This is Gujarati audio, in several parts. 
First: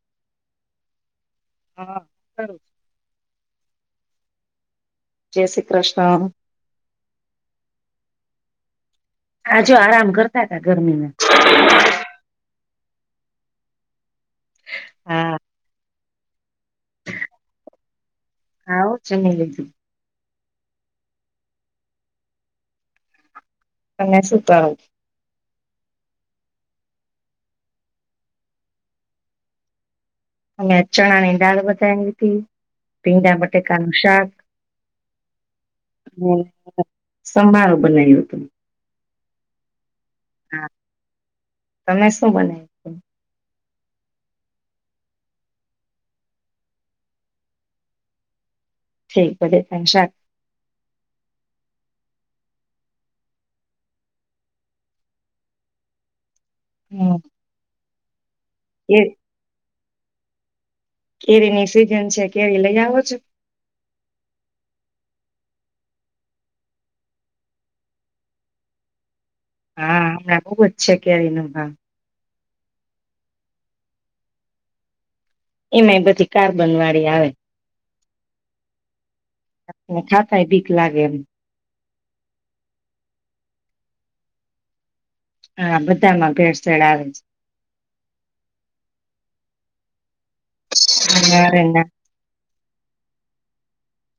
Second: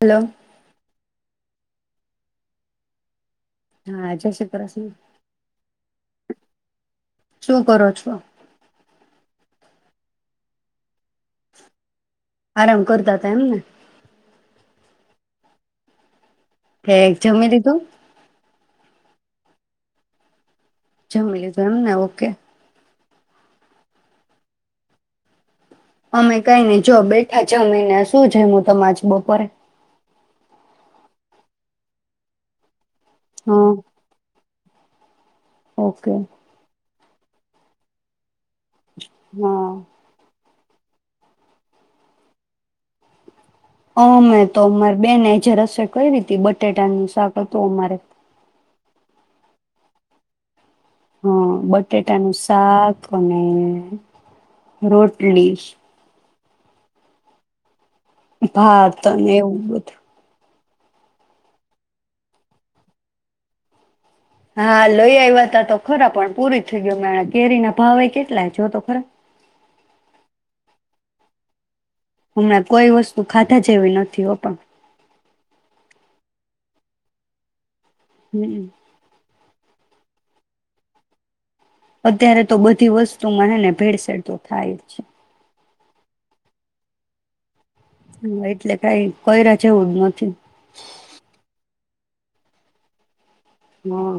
હલો. હા કરું છે [unintelligible] હા જય શ્રી કૃષ્ણ. જય શ્રી કૃષ્ણ શું કરો [inaudible] આજે આરામ કરતા ગરમીમાં. [inaudible] આરામ કરતા હતા એમને. હા. જમી લીધું. હા હો જમી લીધું. જમી લીધું એમને ઓકે. તમે શું કરો અમે કઈને જો બેઠા જમિના શું જમું તમાજ બપોરે અને ચણા ની દાળ વધારે લીધી ભીંડા હા બટાકા નું શાક ઓકે બ [unintelligible] સંભારો બનાવ્યો હા. તમે શું બનાવયુ અમે તો અમારે બેને એજે રસોઈ કરી હતી બટેટાનું શાક હતું અમારે ઠીક બટાકા નું શાક હા બટેટાનું શાક અને રોટલી. હમ્મ ભાત અને એવું બધું કેરીની સીઝન છે કેરી લઈ આવો છો. હા લઈ આવ્યા ત તો ખરા પણ પૂરી થઈ ગઈ મે કેરી ના ભાવ કેટલા જો તો ખરા. હા હમણાં બોજ છે કેરી નો ભાવ હમણાં કોઈ વસ્તુ ખાધા જેવી નથી હો પણ. એમાંય બધી કાર્બન વાળી આવે. હમ્મ ખાધાયે બીક લાગે એમ. અત્યારે તો બધી વસ્તુમા હને ભેળસેડ તો થાય જ છે. હા બધામાં ભેડસેેડ આવે છે. હા એટલે કઈ કર્યા છેવું નથી. છે અને હહમ્મ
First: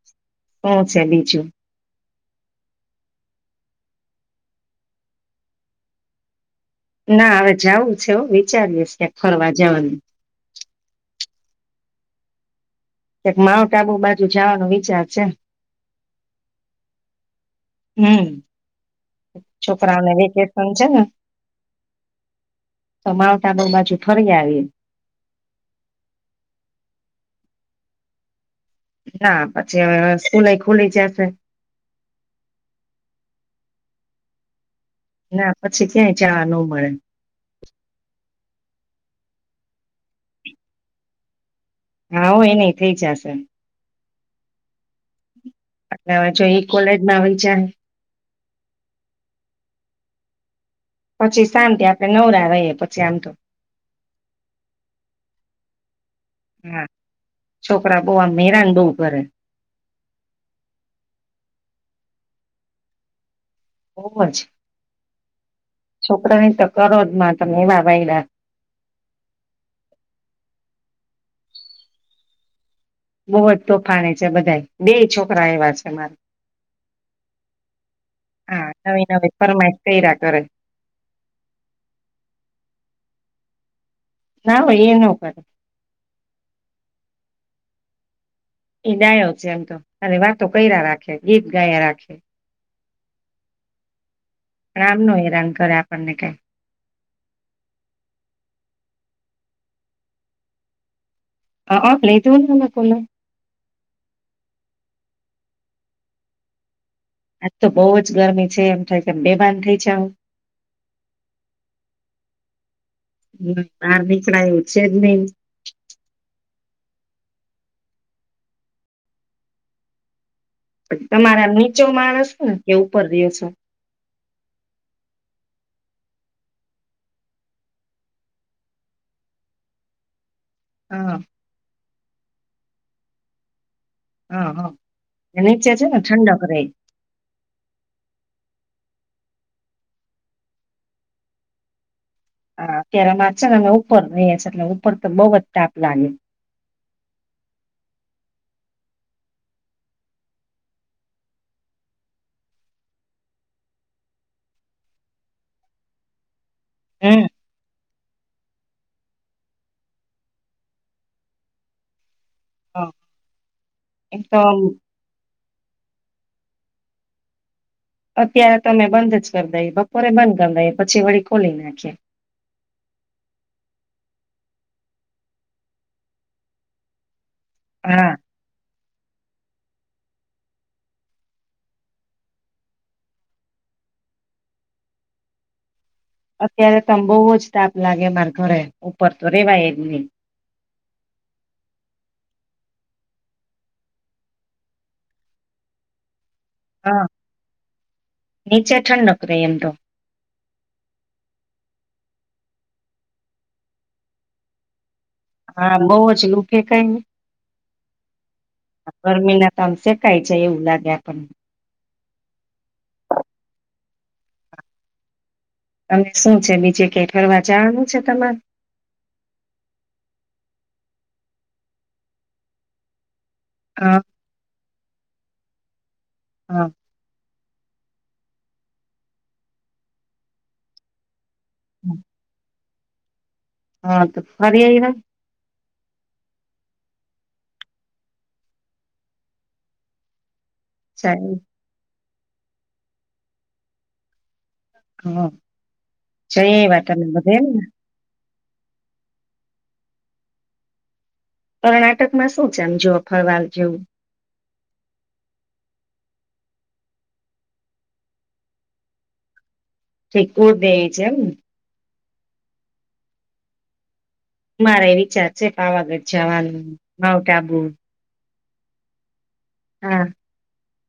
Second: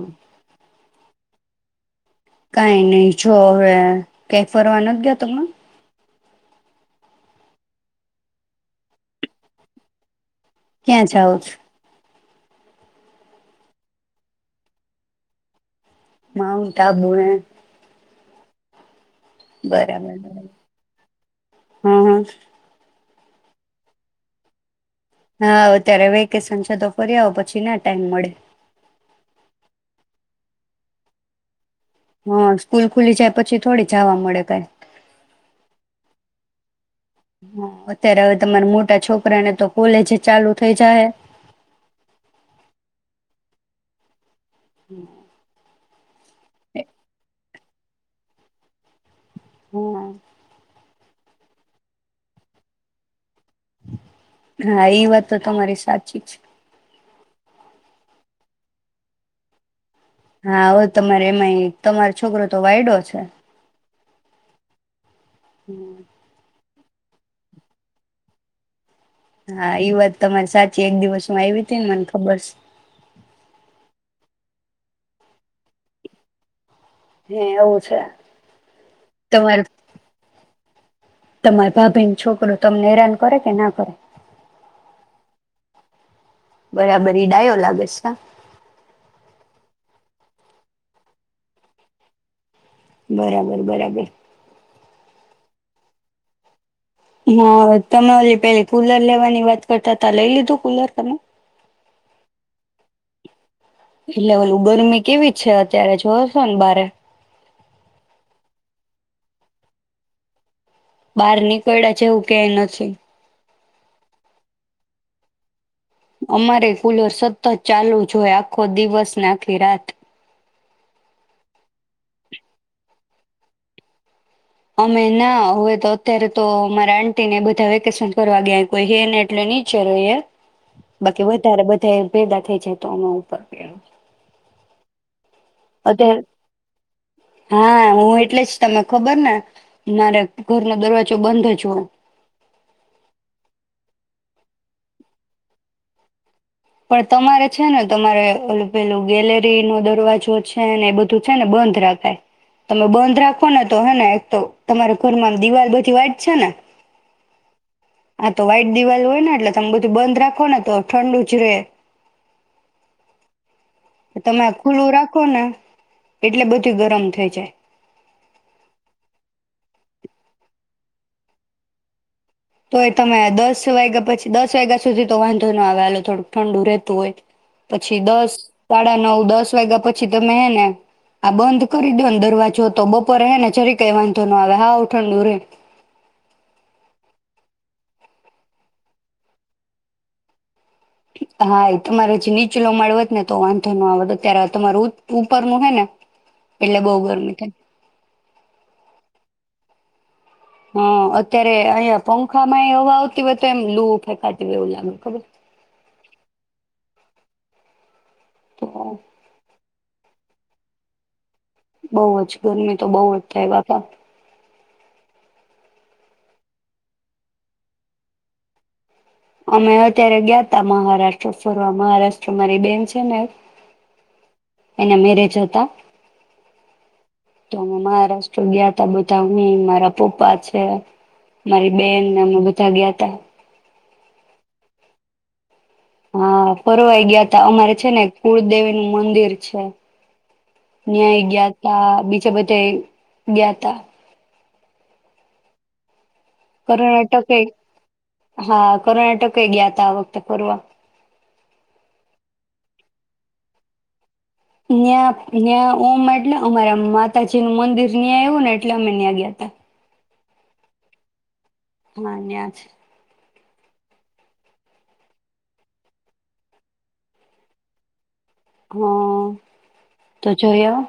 હું છે બીજું. કઈ નહી જો હવે કઈ ફરવા નથી ગયા તમને. ના હવે જવું છે હો વિચારવું છે ફરવા જવાનુ ક્યાં જાઉ છ. એક માઉન્ટ આબુ બાજુ જવાનો વિચાર છે. માઉંન્ટ આબુ હ. હમ્મ છોકરાને વેકેશન છે ને. હા [unintelligible] બાજુ ફરી આવી. હા અત્યારે વેકેશન છે તો ફરી આવો પછી ના ટાઈમ મળે. ના પછી હ સ્કૂલએ ખુલી જશે. હા સ્કૂલ ખુલી જાય પછી થોડી જાવા મળે કઈ. ના પછી ક્યાંય જવા ન મળે. હા અત્યારે હવે તમારા મોટા છોકરા ને તો કોલેજ ચાલુ થઈ જાયે હા હો એન થઇ જાયે હમ્મ અટલે હવે જો ઈ કોલેજમાં આવી જાય [inaudible] પછી શાંતિ આપડે નવરા રહીએ પછી આમ તો. હા એ વાત તો તમારી સાચી છે. હા છોકરા બોવા હેરાન બઉ કરે. હા હો તમારે એમાંય તમારો છોકરો તો વાયડો છે. બોવજ છોકરાની તક કરોજ માં તમે એવા વાઈડા. હા ઈ વાત તમારી સાચી એક દિવસ હું આવી હતી ને મને ખબર છે. બહુ જ તોફાની છે બધા બે છોકરા એવા છે મારે. હે એવું છે. હા નવી નવી ફરમાઈશ કર્યા કરે. તમારે ભાભીને છોકરો તમને હેરાન કરે કે ના કરે. ના હો એ નો કરે. બરાબર ઈ ડાયો લાગેશે છે કા ઈ ડાયો છે એમ તો ખાલી વાતો કર્યા રાખે ગીત ગાયા રાખે. બરાબર બરાબર. આમનો હેરાન કરે આપણને કઈ. હા તમે ઓલી પેલી કુલર લેવાની વાત કરતા હતા લઈ લીધું કુલર તમે. હ ઓ લીધું ને કૂલર એટલે ઓલી ગરમી કેવી છે અત્યારે જોવો જો ને બારે આજ તો બઉુ જ ગરમી છે એમ થાય કેમ બેભાન થઈ જવું બહાર નીકયડા છેવું કાંઈ નથી હમ બાર નીકળાય એવું જે જ નહી અમારે કુલર સતત ચાલુ જ હોય આખો દિવસને આખી રાત તમારા નીચો મારે કે ઉપર રહ્યો છે અમે ના હવે તો અત્યારે તો અમારે આંટી બધા વેકેશન કરવા ગયા કોઈ હેને એટલે નીચે હોઈએ હા બાકી વધારે બધા ભેગા થઈજાય તોમાં ઉપર ગયા હા હા નીચે છે ને અત્યારે ઠંડક રે હા હું એટલે જ તમે ખબર ને મારે ઘરનો દરવાજો બંધ જ હો હ અત્યારે અમે છે ને અમે ઉપર રહીએ છીએ એટલે ઉપર તો બહુ જ તાપ લાગે પણ તમારે છે ને તમારે ઓલું પેલું ગેલેરીનો દરવાજો છે ને એ બધું છે ને બંધ રાખાય તમે બંધ રાખો ને તો હેને એક તો તમારા ઘરમાં દિવાલ બધી વાટ છે ને હમ્મ આ તો વાઈટ દિવાલ હોય ને એટલે તમે બધું બંધ રાખો ને તો ઠંડુ રે હા તમે ખુલ્લું રાખો ને એટલે બધું ગરમ થઈ જાય અત્યારે તમે બંધ જ કરી દઈ બપોરે બંધ કરી દઈ પછી વળી ખોલી નાખી તોય તમે દસ વાગ્યા પછી દસ વાગ્યા સુધી તો વાંધો ના આવે ઓલુ થોડુંક ઠંડુ રહેતું હોય પછી હા. દસ સાડા નવ દસ દસ વાગ્યા પછી તમે હે ને આ બંધ કરી દો ને દરવાજો તો બપોરે હે ને જરી કઈ વાંધો ન આવે હાઉ ઠડું રે અત્યારે તો મ બહુ જ તાપ લાગે મારે ઘરે ઉપર તો રેવાય જ નહી હા એ તમારે જે નીચલો મળવત ને તો વાંધો નો આવત અત્યારે તમારું ઉપર નું હે ને એટલે બહુ હા ગરમી થાય. નીચે ઠંડક રહી એમ તો હા અત્યારે અહંયા પંખા માં હવા આવતી હોય તો એમ લુ ફેકાતી હોય એવું લાગે ખબર હા બહુ જ લૂકે કાય તો ગરમી ના તમ છેકઈ જાયે એવું લાગ્યા કરે બઉુ જ ગરમી તો બહુ જ થાય બાપા અને શું છે બીજે કઈ ફરવા જવાનું છે તમારે? અમે અત્યારે ગયાતા મહારાષ્ટ્ર ફરવા. મહારાષ્ટ્ર મારી બેન છે ને હા એના મેરેજ હ તા. હા. તો મહારાષ્ટ્ર ગયા થા બધા હું, મારા પપ્પા છે. મારી બેનને મમી જાગ્યા તા. હા તો ફરી આઈવા? હા, ફરવાઈ ગયા તા અમારે છે ને કુળદેવી નું મંદિર છે. ન્યાય સારું ગયા તા બી ચ બધાએ ગયા તા. હા. જોઈ એ વાત આમ બધા કર્ણાટકે એમ ને? હા કર્ણાટકે ગયા થા આ વખતે પરવા. કર્ણાટક માં શું છે આમ જો ફરવાલ જેવું? ન્યા ન્યા ઓમ એટલે અમારા માતાજી નું મંદિર ન્યાં આવ્યું ને એટલે અમે ન્યાં ગયા તા. ઠીકુર દઈ છે એમ? હન્યા છ. મારે વિચાર છે પાવાગઢ જવાનું માઉન્ટ આબુ. હા. તો જોયો.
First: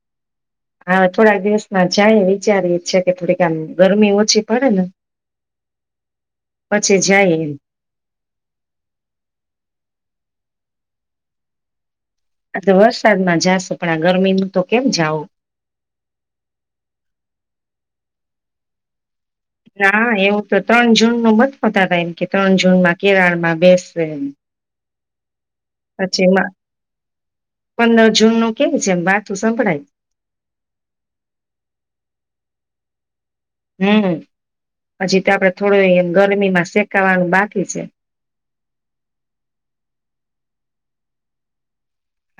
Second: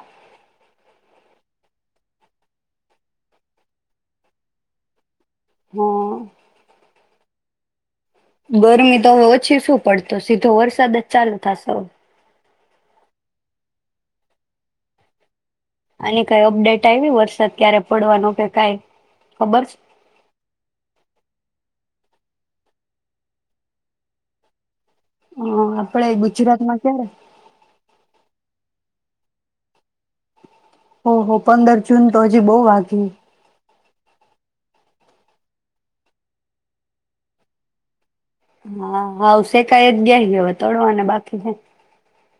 હવે થોડાક દિવસમાં જાય વિચારીએ છે કે થોડીક આમ ગરમી ઓછી પડે ને. હા. પછે જાઈએ. બોરની તો હવે ઓછી શું પડતો સીધો વરસાદ જ ચાલુ થશે. તો વરસાદમાં જાશે પણ આ ગરમી ન તો કેમ જાવ. આની કઈ અપડેટ આવી વરસાદ ક્યારે પડવાનો કે કાઈ? ના એવું તો ત્રણ જૂન નો મત ફતા એમ કે રંજુનમાં કેરારમાં બેસશે એમ. હા આપડે પછી ગુજરાતમાં ક્યારે? જૂનનું કેવુ છે એમ? બાથું સંભળાય. ઓહ ઓહ પંદર જૂન તો હજી બહુ આઘી. હમ્મ, પછી તો આપડે થોડુંય ગરમી માં શેકાવાનું બાકી છે. હા હઉ શેકાઈ જ ગયા હૈ હવે તડવાને બાકી હે.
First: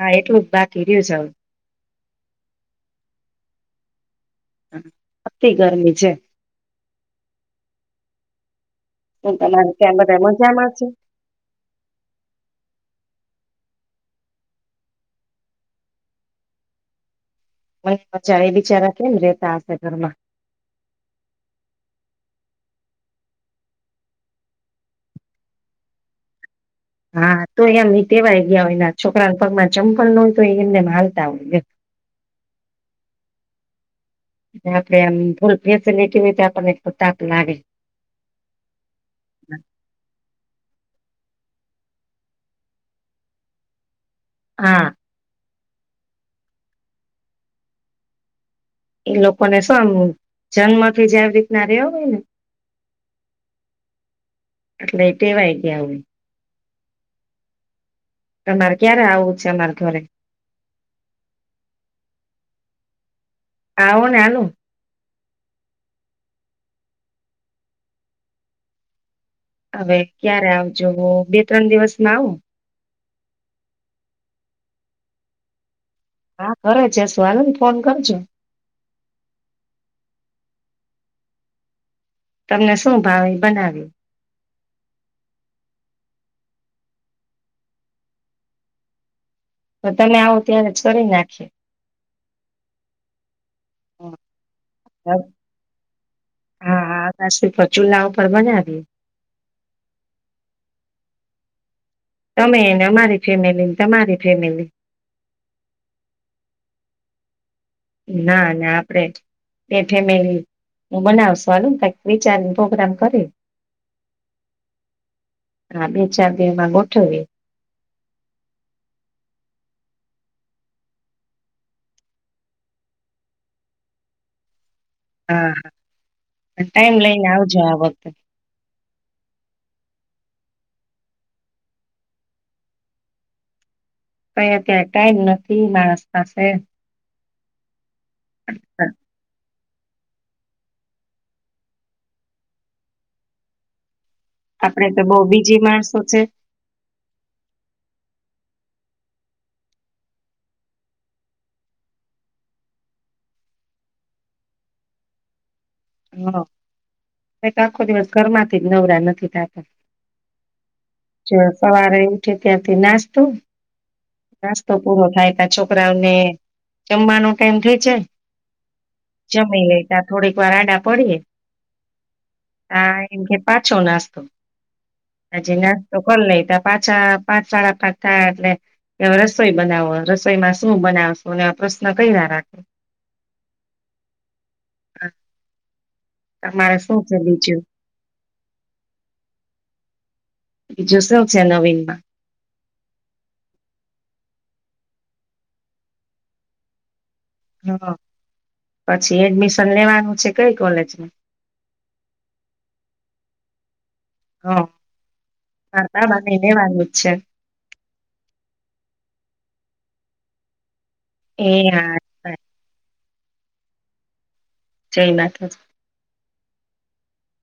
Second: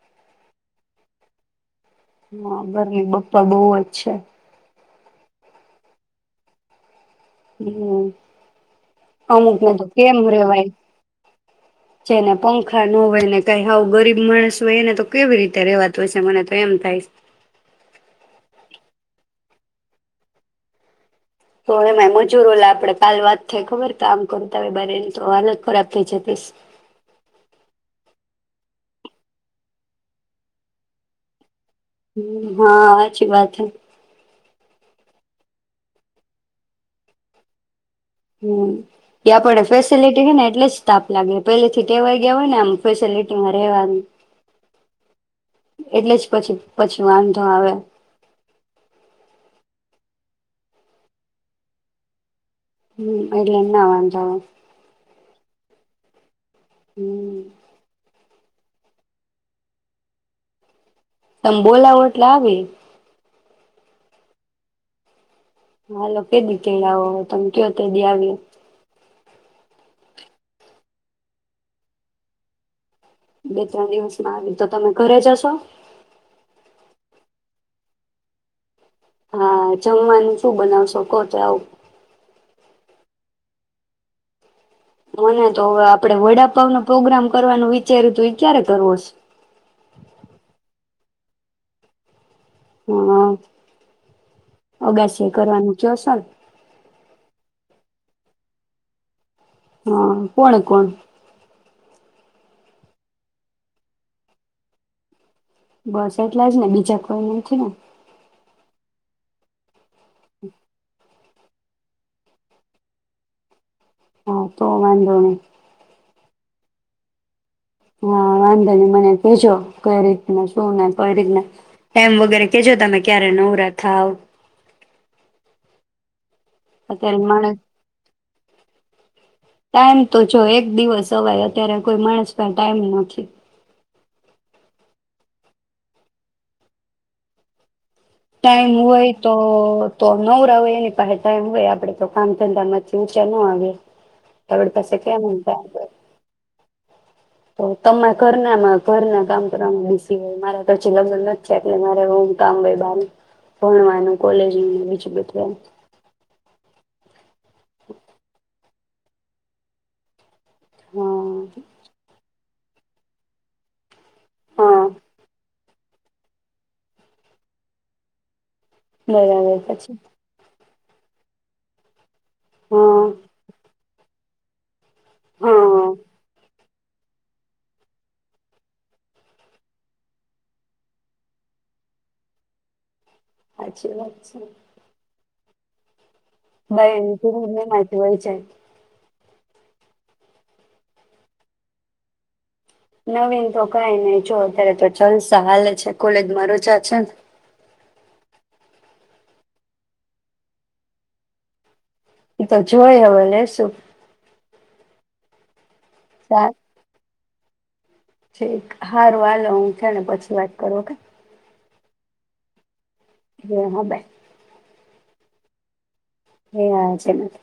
હા એટલું જ બાકી રહ્યું છે હવે. હા ઘરની બપ્પા બહુ જ છે. અતિ ગરમી છે. હમ્મ. શું તમારે અમુકને તો ત્યાં કેમ બધા મજામાં રેવાય. છે જેને પંખા ન હોય એને હા ગરીબ માણસ હોય એને તો કેવી રીતે રેવાતુ હોય છે. મને તો એમ થાય મને મજા એ બિચારા [unintelligible] તો એમાં મજૂરો લ આપડે કાલ વાત થઈ. ખબર તો આમ કરુંતા હોય. બરેની તો હાલત ખરાબ થઈ. જતીશ હા તો એમ એ તેવાય ગયા હોયના છોકરાના પગમાં ચંપલ ન હોય તો એ એમને હાલતા હોય હ હા સાચી વાત હૈ. [unintelligible] હમ એ આપડે ફેસિલિટી હે ને એટલે જ તાપ લાગે પેલેથી ટેવાય ગયા હોય. ને આમ ફેસલિટીમાં રહેવાનું. હા એટલે જ પછી પછી વાંધો આવે. એ લોકોને શાનું જન્મથી [unintelligible] હમ્મ, એટલે નાવાનું જાવા એવું. હમ્મ. તમારે ક્યારે આવું છે અમારે ઘરે? તમ બોલાવો એટલે આવી. આવો ને આલું હાલો કે દિ તેડાવો, તમ કયો તે દિ આવીએ. હવે ક્યારે આવજો, મ અ બે ત્રણ દિવસમાં આવું. બે ત્રણ દિવસમાં આવી, તો તમે ઘરે જ હશો? હા, ઘરે જ હસુુ, હાલો ન ફોન કરજે. હા, જમવાનું શું બનાવશો કો તો આવું. તમને શું ભાવે ઈ બનાવીએ. મને તો હવે આપડે વડાપાવનો પ્રોગ્રામ કરવાનું વિચાયરુ તુ ઈ ક્યારે કરવો છે? તો તમે આવો ત્યારે જ કરી નાખીએ. હા, અગાસીએ કરવાનું ચ્યો સો ન? હા હા પાછું તો ચૂલા ઉપર બનાવીએ. હાં, કોણ? કોણ? તમે એને અમારી ફેમિલી ન તમારી ફેમિલી. બસ એટલા જ ને? બીજા કોઈ નથી ને? ના ના, આપડે જ. એ ફેમિલી ઉં બનાવશ હાલો ન કાંઈક વિચારી ન પ્રોગ્રામ કરી. હા, તો વાંધો નઈ. હા બે ચાર દિ માં ગોઠવી. હા, વાંધા ની મને કેજો કઈ રીતના શું ને કઈ રીતના એમ વગેરે કેજો તમે ક્યારે નવરા થાવ. હા. ટાઈમ અત્યારે લઈને માણસ આવજો આ વખતે. ટાઈમ તો જો એક દિવસ અવાય, અત્યારે કોઈ માણસ પાંહે ટાઈમ નથી. કંઈ અત્યારે ટાઈમ નથી માણસ પાસે. ટાઈમ હોય તો તો નવરા હોય એની પાહે ટાઈમ હોય, આપડે તો કામ ધંધા માંથી ઊંચા ન આવીએ. આપડી આપણેે પાસે તો બઉ કેમ બીજી ટાઈમ હોય માણસો છે. તો તમારે ઘરના માં ઘરના કામ કરવામાં બિઝી હોય, મારા તો હજી લગ્ન નથ થ્યા એટલે મારે બવ કામ હોય બારનું. ભણવાનું કોલેજ નું બીજુ બધુ એમ. હા. કંઈક આખો દિવસ ઘરમાં થી નવરા નથી થાતા. ચ એમ સવારે ઊઠી ત્યાંથી નાસ્તો નાસ્તો હા પૂરો થાય પાછો પરાને જમવાનો ટાઈમ થઈ જાયે બરાબર જમી પછી લેતા થોડીક વાર આડા પડીએ હ હા એમ કે પાછો નાસ્તો હજી હા નાસતો કરલઈએ તાં પાછા પાંચ સાડા પાંચ થાઈ એટલે રસોઈ બનાવો રસોઈમાં શું બનાવશો આવા પ્રશ્ન કર્યા રાખે હાચી વાત છે તમારે શું છે બીજું [unintelligible] બીજું શું છે નવીનમાં નવીન તો કઈ નહી જો અત્યારે તો જલસા હાલે છે કોલેજમાં રજા છે ને હ પછી એડમિશન લેવાનું છે કઈ કોલેજમાં એ તો જોય હવે લે શું હા હા તા મને એને વાંધું જ છે ઠીક હારું હાલો હું જે ને પછી વાત કરું ઓ કે એ હા હો બાય જઈ માતાજી એ હા જય માતાજી